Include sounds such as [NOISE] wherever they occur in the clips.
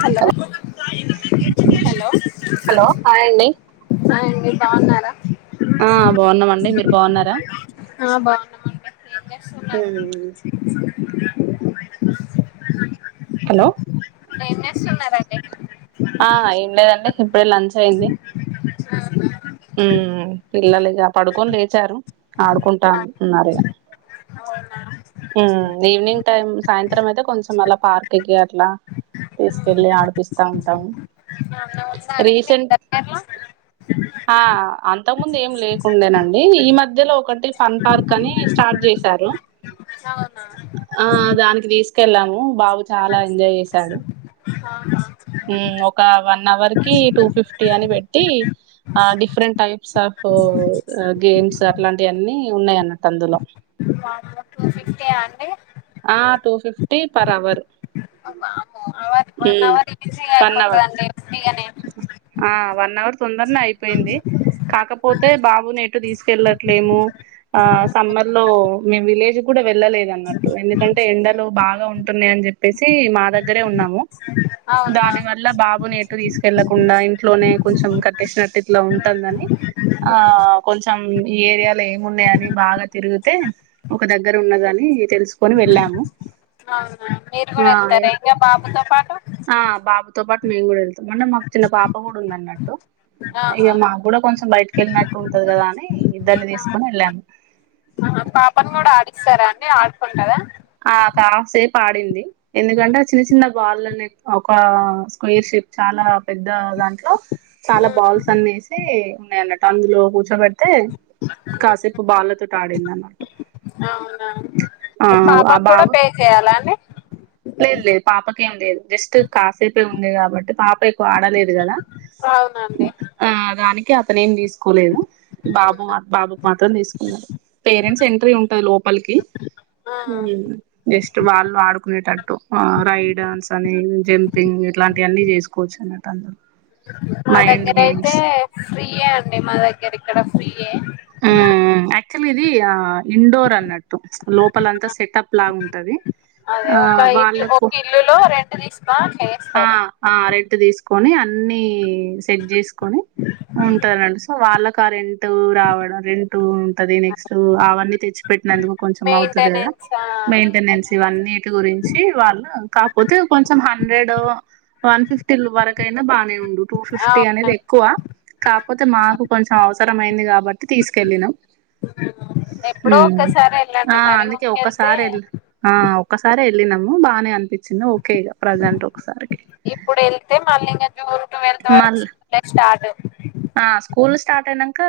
Hello hello hello hi అండి hi మీరు బావున్నారా ఆ బావున్నమండి మీరు బావున్నారా ఆ బావున్నమండి ఊ [UNINTELLIGIBLE] హలో ఇప్పుడు ఏం చేస్తున్నారని ఆ ఏం లేదండి ఇప్పుడే లంచ్ అయింది అవునా ఉమ్ పిల్లలుగా పడుకొని లేచారు ఆడుకుంటా ఉన్నారు అవునా ఉమ్ ఈవినింగ్ టై సాయంత్రం అయితే కొంచెం అలా పార్క్ కి అట్లా తీసుకెళ్ళి ఆడిపిస్తా ఉంటాము ఏమన్నా ఉందా అండి మీకు రీసెంట్ దగ్గరలో ఆ అంత ముందు ఏం లేకుండడానండి ఈ మధ్యలో ఒకటి ఫన్ పార్క్ అని స్టార్ట్ చేశారు అవునా ఆ దానికి కెళ్ళాము బాబు చాలా ఎంజాయ్ చేసాడు ఆ హా హుమ్ ఒక వన్ అవర్ కి టూ ఫిఫ్టీ అని పెట్టి ఆ డిఫరెంట్ టైప్స్ ఆఫ్ గేమ్స్ అట్లాంటి అన్నిీ ఇవి ఉన్నాయన్న వామ్మో టూ ఫిఫ్టీయా అండి ఆ టూ ఫిఫటీ పర్ అవర్ అమ్మో వన్ ఉమ్ అవర్ ఈజీ గా వన్ అవర్ అయిపోతుదండి ఉత్తిగానే ఆ వన్ అవర్ తొందరనే అయిపోయింది కాకపోతే బాబుని ఎటు తీసుకెళ్ళట్లేము ఆ స సమ్మర్ లో మేం విలేజ్ కూడా వెళ్ళలేదన్నట్టు ఎందుకంటే ఎండలు బాగా ఉంటున్నా అని చెప్పేసి మా దగ్గరే ఉన్నాము అవునా దాని వల్ల బాబుని ఎటు తీస్ వెళ్లకుండా ఇంట్లోనే కొంచెం కట్టేసినట్టు ఇట్లా ఉంటుందని ఆ ఉమ్, కొంచం ఉమ్ ఈ ఏరియా ఏమున్నాయని బాగా తిరిగితే ఒక దగ్గర ఉన్నదని తెలుసుకొని వెళ్ళాము అవునా మీరు కూడా వెళ్తారా ఇంకా బాబుతో పాటు ఆ బాబుతో తో పాటు మేం కూ మన మాకు చిన్న పాప కూడా ఉంది అన్నట్టు ఇక ఆహా మాకు కూడా కొంచెం బయటకి వెళ్ళినట్టు ఉంటది కదా అని ఇద్దరిని తీసుకొని వెళ్ళాము ఆహా పాపను కూడా ఆడిస్తారా అండి ఆడుకుంటదా ఆ కాసేపు ఆడింది ఎందుకంటే చిన్న చిన్న వాళ్ళని ఒక స్క్వేర్ షేప్ చాలా పెద్ద దాని లో చాలా బాల్స్ అన్నిసి ఉన్నాయన్నట్టు తందులో కూర్చో పెట్ అయితే కాసేపు బళ్ళతోటి ఆడింది అనమాట అవునా ఆ పాపకు కూడా బాబు పే చేయాలా అండి లేదు లేదు పాపకేం లేదు జస్ట్ కాసేపె ఉంది కాబట్టి పాప ఆడలేదు కదా అవునండి ఆ దాని అతను ఏం తీసుకోలేదు బాబు బాబుకి మాత్రం తీసుకున్నారు పేరెంట్స్ ఎంట్రీ ఉంటది లోపలికి ఆ జస్ట్ వాళ్ళు ఆడుకునేటట్టు రైడన్స్ అని జంపింగ్ ఇట్లాంటి అన్నీ చేసుకోవచ్చు అన్నట్టు తందు మా దగ్గర అయితే ఫ్రీయే అండి మా దగ్గర ఇక్కడ ఫ్రీయ అ యాక్టుల్ల్య్ ఇది ఆ ఇండోర్ అన్నట్టు లోపలంతా సెటప్ లాగుంటంది అదే ఆ ఒక ఇల్లు వాళ్ళకు ఒక ఇల్లులో రెంట్ తీసుకొని అట్లా ఆ ఏస్తారు ఆ ఇ [UNINTELLIGIBLE] తీసుకొని అన్నిీ సెట్ చేసుకోని ఉంటారండి సో వాళ్ళ కరెంట్ టూ రావడం రెంట్ ఉంటాది నెక్స్ట్ అవి అన్ని తెచ్చిపెటినదుకు కొంచం అవుతాది కదా మెయింటెనెన్స్ ఆ మెయింటైన్ మెయింటెనెన్స్ ఇవి అన్నిటి గురించి వాళ్ళు కాకపోతే కొంచం హన్ హండ్రెడ్ వన్ ఫిఫ్టీ వరకయినా బానే ఉండు టూ ఫిఫ్టీ అనేది అవునండి ఎక్కువ కాకపోతే మాకు కొంచెం అవసర [INAUDIBLE] మైందిబ తిసికెళ్లినం ఎప్పుడో హ్మ్ ఒక్కసారి వెళ్ళండి మరి అందుకే ఊరికెళ్తే ఒకసారే వెలి ఆహ్ ఒకసారే వెల్ వెళ్ళినము బానే అనిపించింది ఓకే ఇగ ప్రజెంట్ ఒకసారికి ఇప్పుడు వెళ్తే మళ్ళీ ఇంగ జూన్ ట్వెల్త్ వరకు మళ్ళ స్కూల్ స్టార్ట్ ఆ స్కూల్ స్టార్ట్ అయినాక క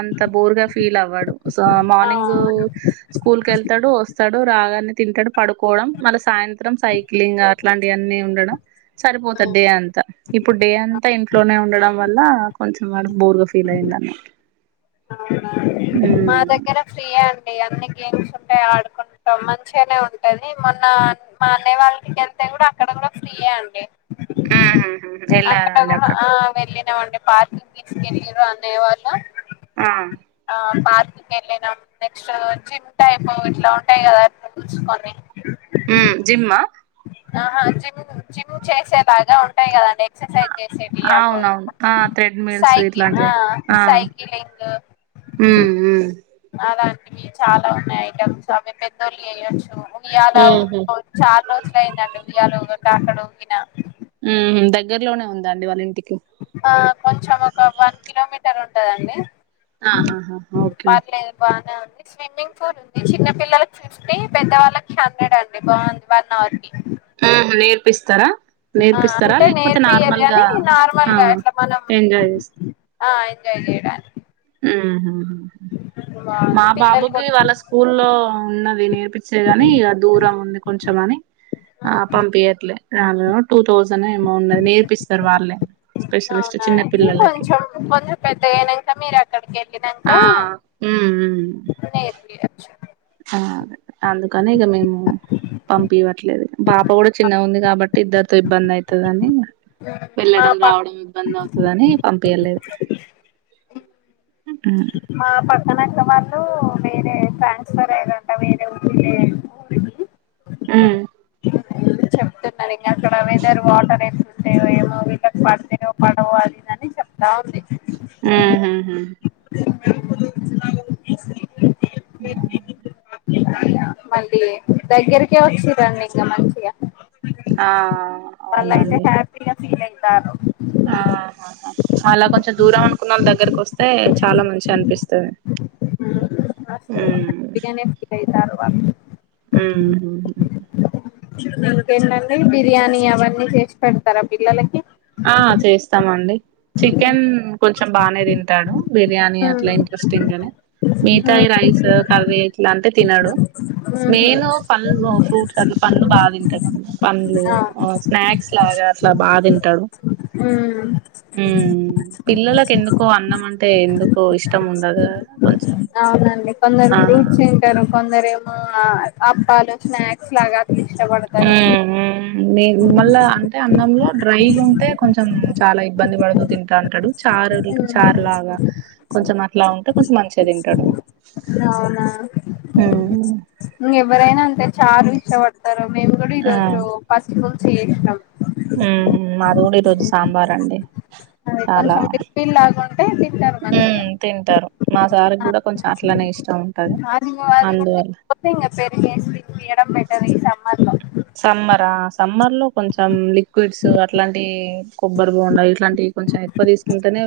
అంత బోర్ గా ఫీల్ అవ్వాడు సో మార్నింగ్ ఆ స్కూల్ కు వెళ్తాడు వస్తాడు రాగానే తింటాడు పడుకోవడం మళ్ళ సాయంత్రం సాయంత్రం సైక్లింగ్ అట్లాంటి అన్నీ ఉండడం సరిపోతుంది డే అంతా ఇప్పుడు డే అంతా ఇంట్లోనే ఉండడం వల్ల కొంచెం మడం బోర్గా ఫీల్ అయిందన్నా మా దగ్గర ఫ్రీయే అ అన్ని గేమ్స్ ఉంటాయి ఆడుకుంటాం మంచిగానే ఉంటది మొన్న మా అన్నయ వాళ్ళ ఇంటికి వెళ్తే కూడా అక్కడ కూడా ఫ్రీయే అండి ఉమ్ హు వెళ్ళారాండి అక్కడ పార్కింగ్ తీసుకెళ్ళిరు అన్నయ్య వాళ్ళు ఆ పార్క్కి వెళ్ళినం నెక్స్ట్ జిమ్ టైప్ ఇట్లా ఉంటాయి కదా చసుకొని ఉ జిమ్ ఆ ఆహా జిమ్ జిమ్ చేసేలాగా ఉంటాయి కదండి ఎససైజ్ చేసేవి అవి అవునవును ఇవో ఆ థ్రెడ్ మిల్స్ సైకిల్ ఇట్లాంటివి ఆ సైక్లింగ్ ఉమ్, ఉమ్. అలాంటివి చాలా ఉన్నాయి ఐటమ్స్ అవి పెద్దోళ్ళు చేయొచ్చు ఉయ్యాలా ఉమ్హు. ఉగ చాలా రోజులు అయ్యిందండి ఉయ్యాలా ఉగాక గక్కడ ఉకిన ఉమ్ దగ్గరలోనే ఉందాండి వాళ్ళ ఇంటికి ఆ కొంచం ఒక వన్ కిలోమీటర్ ఉంటదండి ఆహా ఓకే పర్లేదు బానే స్విమ్మింగ్ పూల్ ఉంది చిన్న పిల్లలకి ఫిఫ్టీ పెద్దవాళ్ళకి హండ్రెడ్ అండి బాగుంది వన్ అవర్ కి ప్పిస్తారా ఆ అంటే నేర్పియరు కాగానీ ఆ నార్మల్గా అట్లా మనం ఎంజాయ్ చేస్త ఆ ఎంజాయ్ చేయడానికి మా బాగుంది పిల్లలు కొ బాబుకి వాళ్ళ స్కూల్లో ఉన్న వినయం పప్పించే గాని ఇక దూరం ఉంది కొంచం అని ఆ పంపియట్లే ర టూ థౌసండ్ ఏమో ఉన్నది నేర్పిస్తారు వాళ్ళే స్పెషలిస్ట్ అవునా చిన్న అయితే పిల్లలకి కొంచెం కొెంచం పెద్దగాయ్యిన్నాక మీరు అక్కడికి ఆ ఎళ్ళిన్నాక మ్మ్ మ్మ్ నేర్పియొచ్చు ఆ అందుకనే ఇగా మేమ్ పంపివ్వట్లేదు పాప కూడా చిన్న ఉంది కాబట్టి బట్ ఇద్దర్తో ఇబ్బంది అయితదని మా వెళ్ళడం ప రావడం ఇబ్బంది అవుతదని పం తిర్ లేదు మా పక్కన అక్కవాళ్ళు వేరే ట్రాన్స్ఫర్ అయ్యేది ఉంటది ఆ చెప్తున్నాను ఇంకా అక్కడ వెదర్ వాటర్ ఎంటాయో ఏమో విదర్ పడతాయో పడవ అది ఇది అని చెప్తా ఉంది ఆహా హ అ మళ్ళీ దగ్గరికే వచ్చరండి ఇంకా మంచిగా ఆ అవునండి నేను త్యాను ఆ అలా కొంచెం దూరం అనుకున్న వాళ దగ్గరకు వస్తే అదే చాలా మంచి అనిపిస్తుంది మస్తు ఉమ్.. హ్యాపీగానే ఫీల్ అయితారు వాళ్ళు ఉమ్.. పిల్లలకి ఏండాన్డీ బిర్యానీ అవన్నీ చేసి పెడతారా పిల్లలకి ఆ చేస్తామండి చికెన్ కొంచెం బాగానే తింటాడు బిర్యానీ అట్లా ఉహు ఇంట్రెస్టింగ్ గానే మిగితాయి రైస్ కర్రీ ఇట్లా అంటే తిినడు మెయిన్ పంలు ఫ్రూట్స్ అట్లా పంలు బాగా తింటాడుడి పంలు ఆ స్నాక్స్ లాగా అట్లా బాగా తింటాడు ఉమ్ ఉమ్ పిల్లలకు ఎందుకు అన్నం అంటే ఎందుకు ఇష్టం ఉండదుా కొంచెం అవునండి ఆ మో అబ్బాలో స్నాక్స్ లాగా ఇష్టపడతారు ఉమ్ ఉమ్ నే మళ్ళా అంటే అన్నంలో డ్రైగా ఉంటే కొంచెం చాలా ఇబ్బంది పడుతూ తింటాంటాడు చారు చారులాగా కొంచెం అట్లా ఉంటే కొంచెం మంచిగా తింటాడు అవునా ఇంకెవరైనా అంతే చారు ఇష వాడతారు ఆ [UNINTELLIGIBLE] ఫుల్ చే ఇష్టం ఉహు మాదికూడా ఈ రోజు సాంబార్ అండి అది చాలా కొంచెం లిక్విడ్ లాగా ఉంటే తింటారు ఉ మంచిగా తింటారు మా సారికి కూడా కొంచెం అట్లనే ఇష్టం ఉంటది అది అది కూడా అందువల్ల తినకపోతే ఇంకా పెరుగేసి తినిపియడం బెటర్ ఈ సమ్మర్ లో సమ్మరా సమ్మర్ లో కొంచెం లిక్విడ్స్ అట్లాంటియి కొబ్బరి బోంండ ఇట్లాంటివి కొంచెం ఎక్కువ తీసుకుంటేనే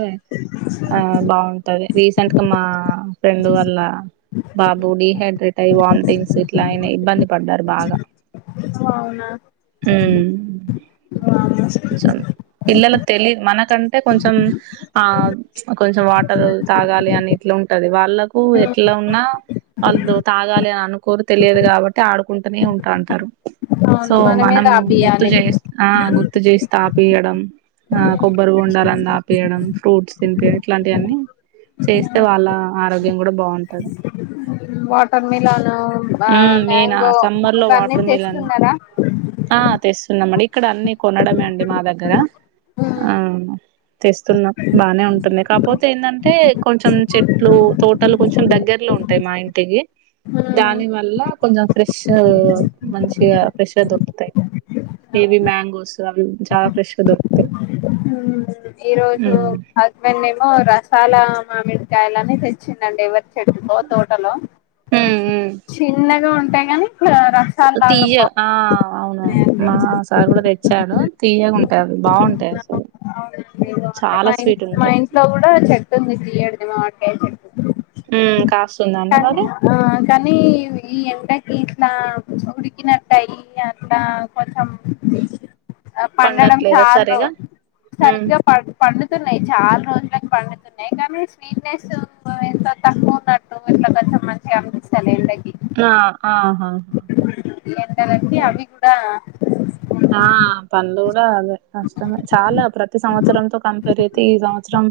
ఆ బాగుంటది రీసెంట్ గా మా ఫ్రెండ్ వల్ల బాబు డీహైడ్రేట్ అయి వామిటింగ్స్ ఇట్లా అయినా ఇబ్బంది పడ్డారు బాగా అవునా ఉమ్ అ మన కండ్ అంటే కొంచెం ఆ కొంచెం వాటర్ తాగాలి అన్నిట్లా ఉంటది వాళ్ళలకు ఎట్లా ఉన్నా వాళ్ళు తాగాలి అని అనుకోరు తెలియదు కాబట్టి ఆడుకుంటూనే ఉంటా ఉంటారు సో అవును మనమే మనం గుర్తు తాపియాలి చేసి ఆ గుర్తు చేసి తాపీయడం ఆ కొబ్బరి బొండలుని తాపీయడం ఫ్రూట్స్ తిన్పి ఇట్లాంటి అన్నీ చేస్తే వాళ్ళ ఆరోగ్యం కూడ బాగుంటది వాటర్ మిలాన్ మ్మ్ నేనా మాంగో సమ్మర్ లో ఇంగన్నీ వాటర్ మిలన్ తెస్తున్నరా క్కడ అన్నీ కొనడమే అండి మా దగ్గర ఆ ఉమ్, తెస్తున్నా బాగానే ఉంటుంది, కాపోతే ఏందంటే కొంచెం చెట్లు, తోటలు కొంచెం దగ్గర్లో ఉంటాయి మా ఇంటికి. ఉమ్, దాని వల్ల కొంచెం ఫ్రెష్ మంచిగా ఫ్రెష్ గా దొరుకుతాయి ఏబి మ్యాంగోస్ అవి చాలా ఫ్రెష్ అగా దొరుకుతాయి్ మ్మ్ ఈ రోజు హస్బెండ్ ఏమో రసాలా మామిడికాయలని తెచ్చిందండి ఎవరి చెట్టుకో తోటలో చిన్నగ ఉంట టై గానీ తీయ్యగ ఆ అవునవును బాగున్నాయండి మా సార్ కూడ తెచ్చాడు, తీయ్యగుంటయి అ బాగుంటాయి అసలు. అవునండి ఏదో అంటరు చాలా మా స్వీట్ మా ఉంటాయి ఇంట్లో కూడ చెట్టుంది తీయ్యటిది మా ఎ కాస్తుందండి కని మరి ఆ కానీ ఈ ఎండ ఇట్లా ఉడికినట్టాయి అట్లా కొంచం ఆ పండడం పండట్లేదా చాలు సరిగా ఉమ్ సరిగ్గా ప పండుతున్నాయి చాల రోజులకు పండుతున్నాయి కానీ, స్వీట్నెస్ ఎంత తక్కువ ఉన్నట్టు ఇట్ల కొంచెం మంచిగ అనిపిస్తలేదు. లైక్ ఆ ఆ హా హా ఈ ఎండలకి సరే అవి కూడా ఆ పండ్లు కూ డా అదే కష్టమే చాలా ప్రతి సంవత్సరంతో కంపేర్ చేత్తే ఈ సంవత్సరం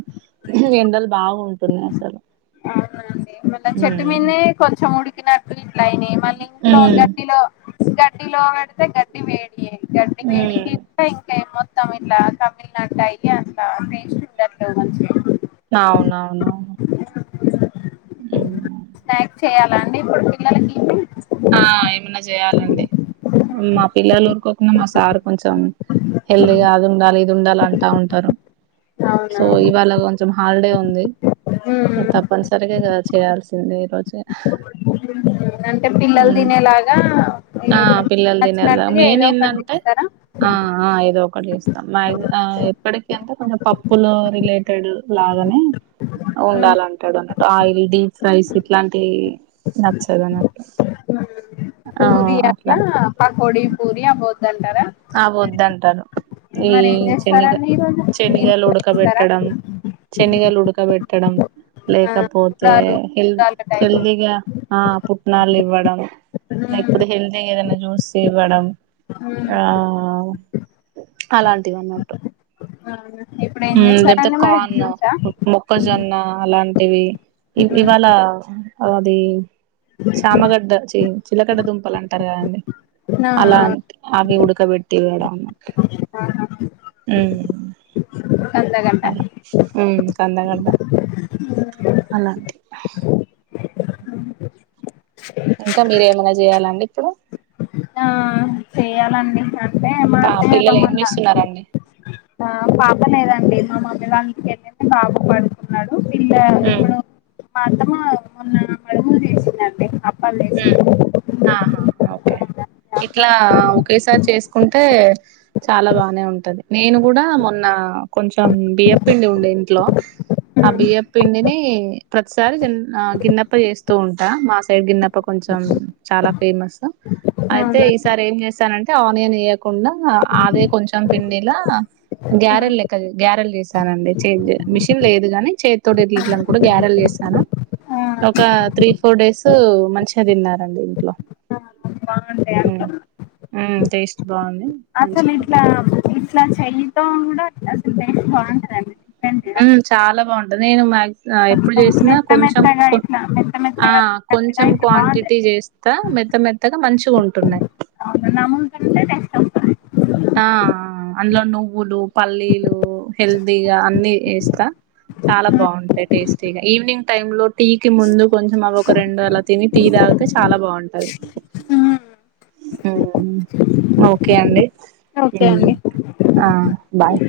ఎండలు బాగ ఉ అవునండి మళ్ల చెట్టు ఉమ్ మీన్నే కొంచెం ఉడికినట్టు ఇట్ల అయినై, మళ్ళీ ఇంట్లో ఉమ్ గడ్డిలో గడ్డిలో బెడితే గడ్డి వే డే గడ్డి వేడికి ఉమ్ ఇంక ఇంక మొ మొత్తం ఇట్లా కమిలినట్టు అయ్యి అట్లా టేస్ట్ ఉండట్లేదు మంచిగ అవునా అన్న హ్మ్ చెయాల అండి ఇప్పుడు పిల్లలకి ఆ ఏమన్నా జేయాలండి మా పిల్లలకు నా మా సారు కొంచెం. హెల్దీగా అది ఉండాలి దుండాలంటా అంటారు. అవునా సో ఇవాళ గొంచెం హల్డే ఉంది. ఉమ్. తప్పనిసరిగేగా చేయాల్సింది ఏందంటే పి హూ ఆ పిల్లల్ దిన్నల్లా నచ్చినట్టుగా మెయిన్ ఏదో ఒకటి ఎందంటే. ఇస్తారా ఆ ఆ ఏదో ఒకటి జేస్తాం. మయిన్ ఆ ఎప్పటిక అంటే కొంచం పప్పులు రిలేటెడ్ లాగానే ఉమ్. ఉండాలంటడు అన్నట్టు ఆయిల్ డీప్ ఫ్రైస్ ఇట్లాంటియి నాచ్చదన్నట్టు హ్మ్ పూరి అట్లా పక్ కోడి పూరియా బోత్ అవోధంటరు. ఈ మరి ఏం చేనిగ చేస్తారండి ఈరోజు చేనిగలు ఇస్తారా ఉడకబెట్టడం. చేనిగలు ఉడకబెట్టడం. ఆ లేకపోతే గుడాలు హెల్ గుడాల టైప్ హెల్దీగా ఆ పుట్నాలు ఇవ్వడం. మ్మ్ లేకపోతే హెల్దీగా ఏదనా జ్యూస్ జె వడం మ్మ్ ఆ అలాంటివి అన్నట్టు అవున హ్ లేపోతే కార్న్ మొక్కజొన్న అలాంటి టివి ఇ ఈ వన్ఇవాళ మ్మ్ అది చామగడ్డ చే చిలకడ్డ దుంపలాంటారు కదండి ఆ అలా అంత్ అవి ఉడుక్ క్క బేట్టీ ఇవ్వడం ఆహా మ్ కందగడ్డ కందగడ్డ అలాంటీ ఇంకా మీరేమన్న జేయాలండీ ఇప్పుడు ఆ చేయాలండీ హ్ అంటే మా పా అత్తయ్య పిల్లలు ఏం రమ్మన్నా. చేస్తున్నారండి ఆహ్ పాప లేదండీ మా మామ్ దివాన్ కేసేస్తే బాబు పడుకున్నాడు పిల్లా ఎక్క ఉమ్ డో మా అత్తమ్మా మొన్నా కడుములు జేసిందండీ అప్ ఉమ్ ప్పలేసిందండి ఆహా ఓకే [INAUDIBLE] ఇట్లా ఒకేసారి చేస్కుంటే ఉంటే చాలా బానే ఉంటది నేను కూడా మొన్నా కొంచెం టం బియ్యప్పిండీ ఉంది ఇంట్లో ఆ బియ్యప్పిండిని అంటే ప్రతిసారీ జన్ ఆ గిన్నెప్ప చేస్తూ ఉంటా మా సైడ్ గిన్నప్ అప్ప కొంచెం చాలా ఫేమస్సు. అవునా అయితే అవునా ఈసారేంచేసానంట్ ఆనియన్ యేయకుండా ఆవే కొంచం పిండిలా గ్యారెల్ లెక్క గ్యారెల్ చేసానండీ చేంజ్ మిషన్ లేదు గానీ చేత్తోటే ఇట్లిట్ల అని కూడా గ్యారెల్ చేసాను ఆ ఒకా త్రీ ఫోర్ డేస్ మంచి చదివినారండీ ఇంట్లో ఉం ఊమ్ టేస్ట్ బాగుంది మంచిగా ఉంది అసలిట్లా ఇట్లా చెయ్ తోంగ్ డా అసలు టేస్ట్ బావుంటదండీ వూహ్ చాలా బావుంటుంద్ నేనూ మాక్సి ఆహ్ ఎప్పుడు కొంచెం చేసినా మెత్త కొంచెం మెత్తగా కొన్ ఇట్లా మెత్త ఆ మెత్తగా తిన్నట్టుగా కొంచెం ఇట్లా బాగుంటది క్వాంటిటీ చేస్తా మెత్త మెత్తగా మంచీ గుంటున్నాయ్. అవును నములుతుంటే టేస్ట్ వస్తది ఆ ఆ అంద్లో నువ్వులు పల్లీలూ హెల్దీగా అన్నీ యేస్తా చాలా బావుంటాయ్ టేస్టీగా ఈవినింగ్ టైం లో టీ కీ ముందూ కొంచెం అవొక రెండూ అలా తినీ టీ తాగితే చాలా బావుంటది. వుమ్మ్ ఓకే అండీ. ఓకే ఉమ్మ్ అండి ఆ బాయ్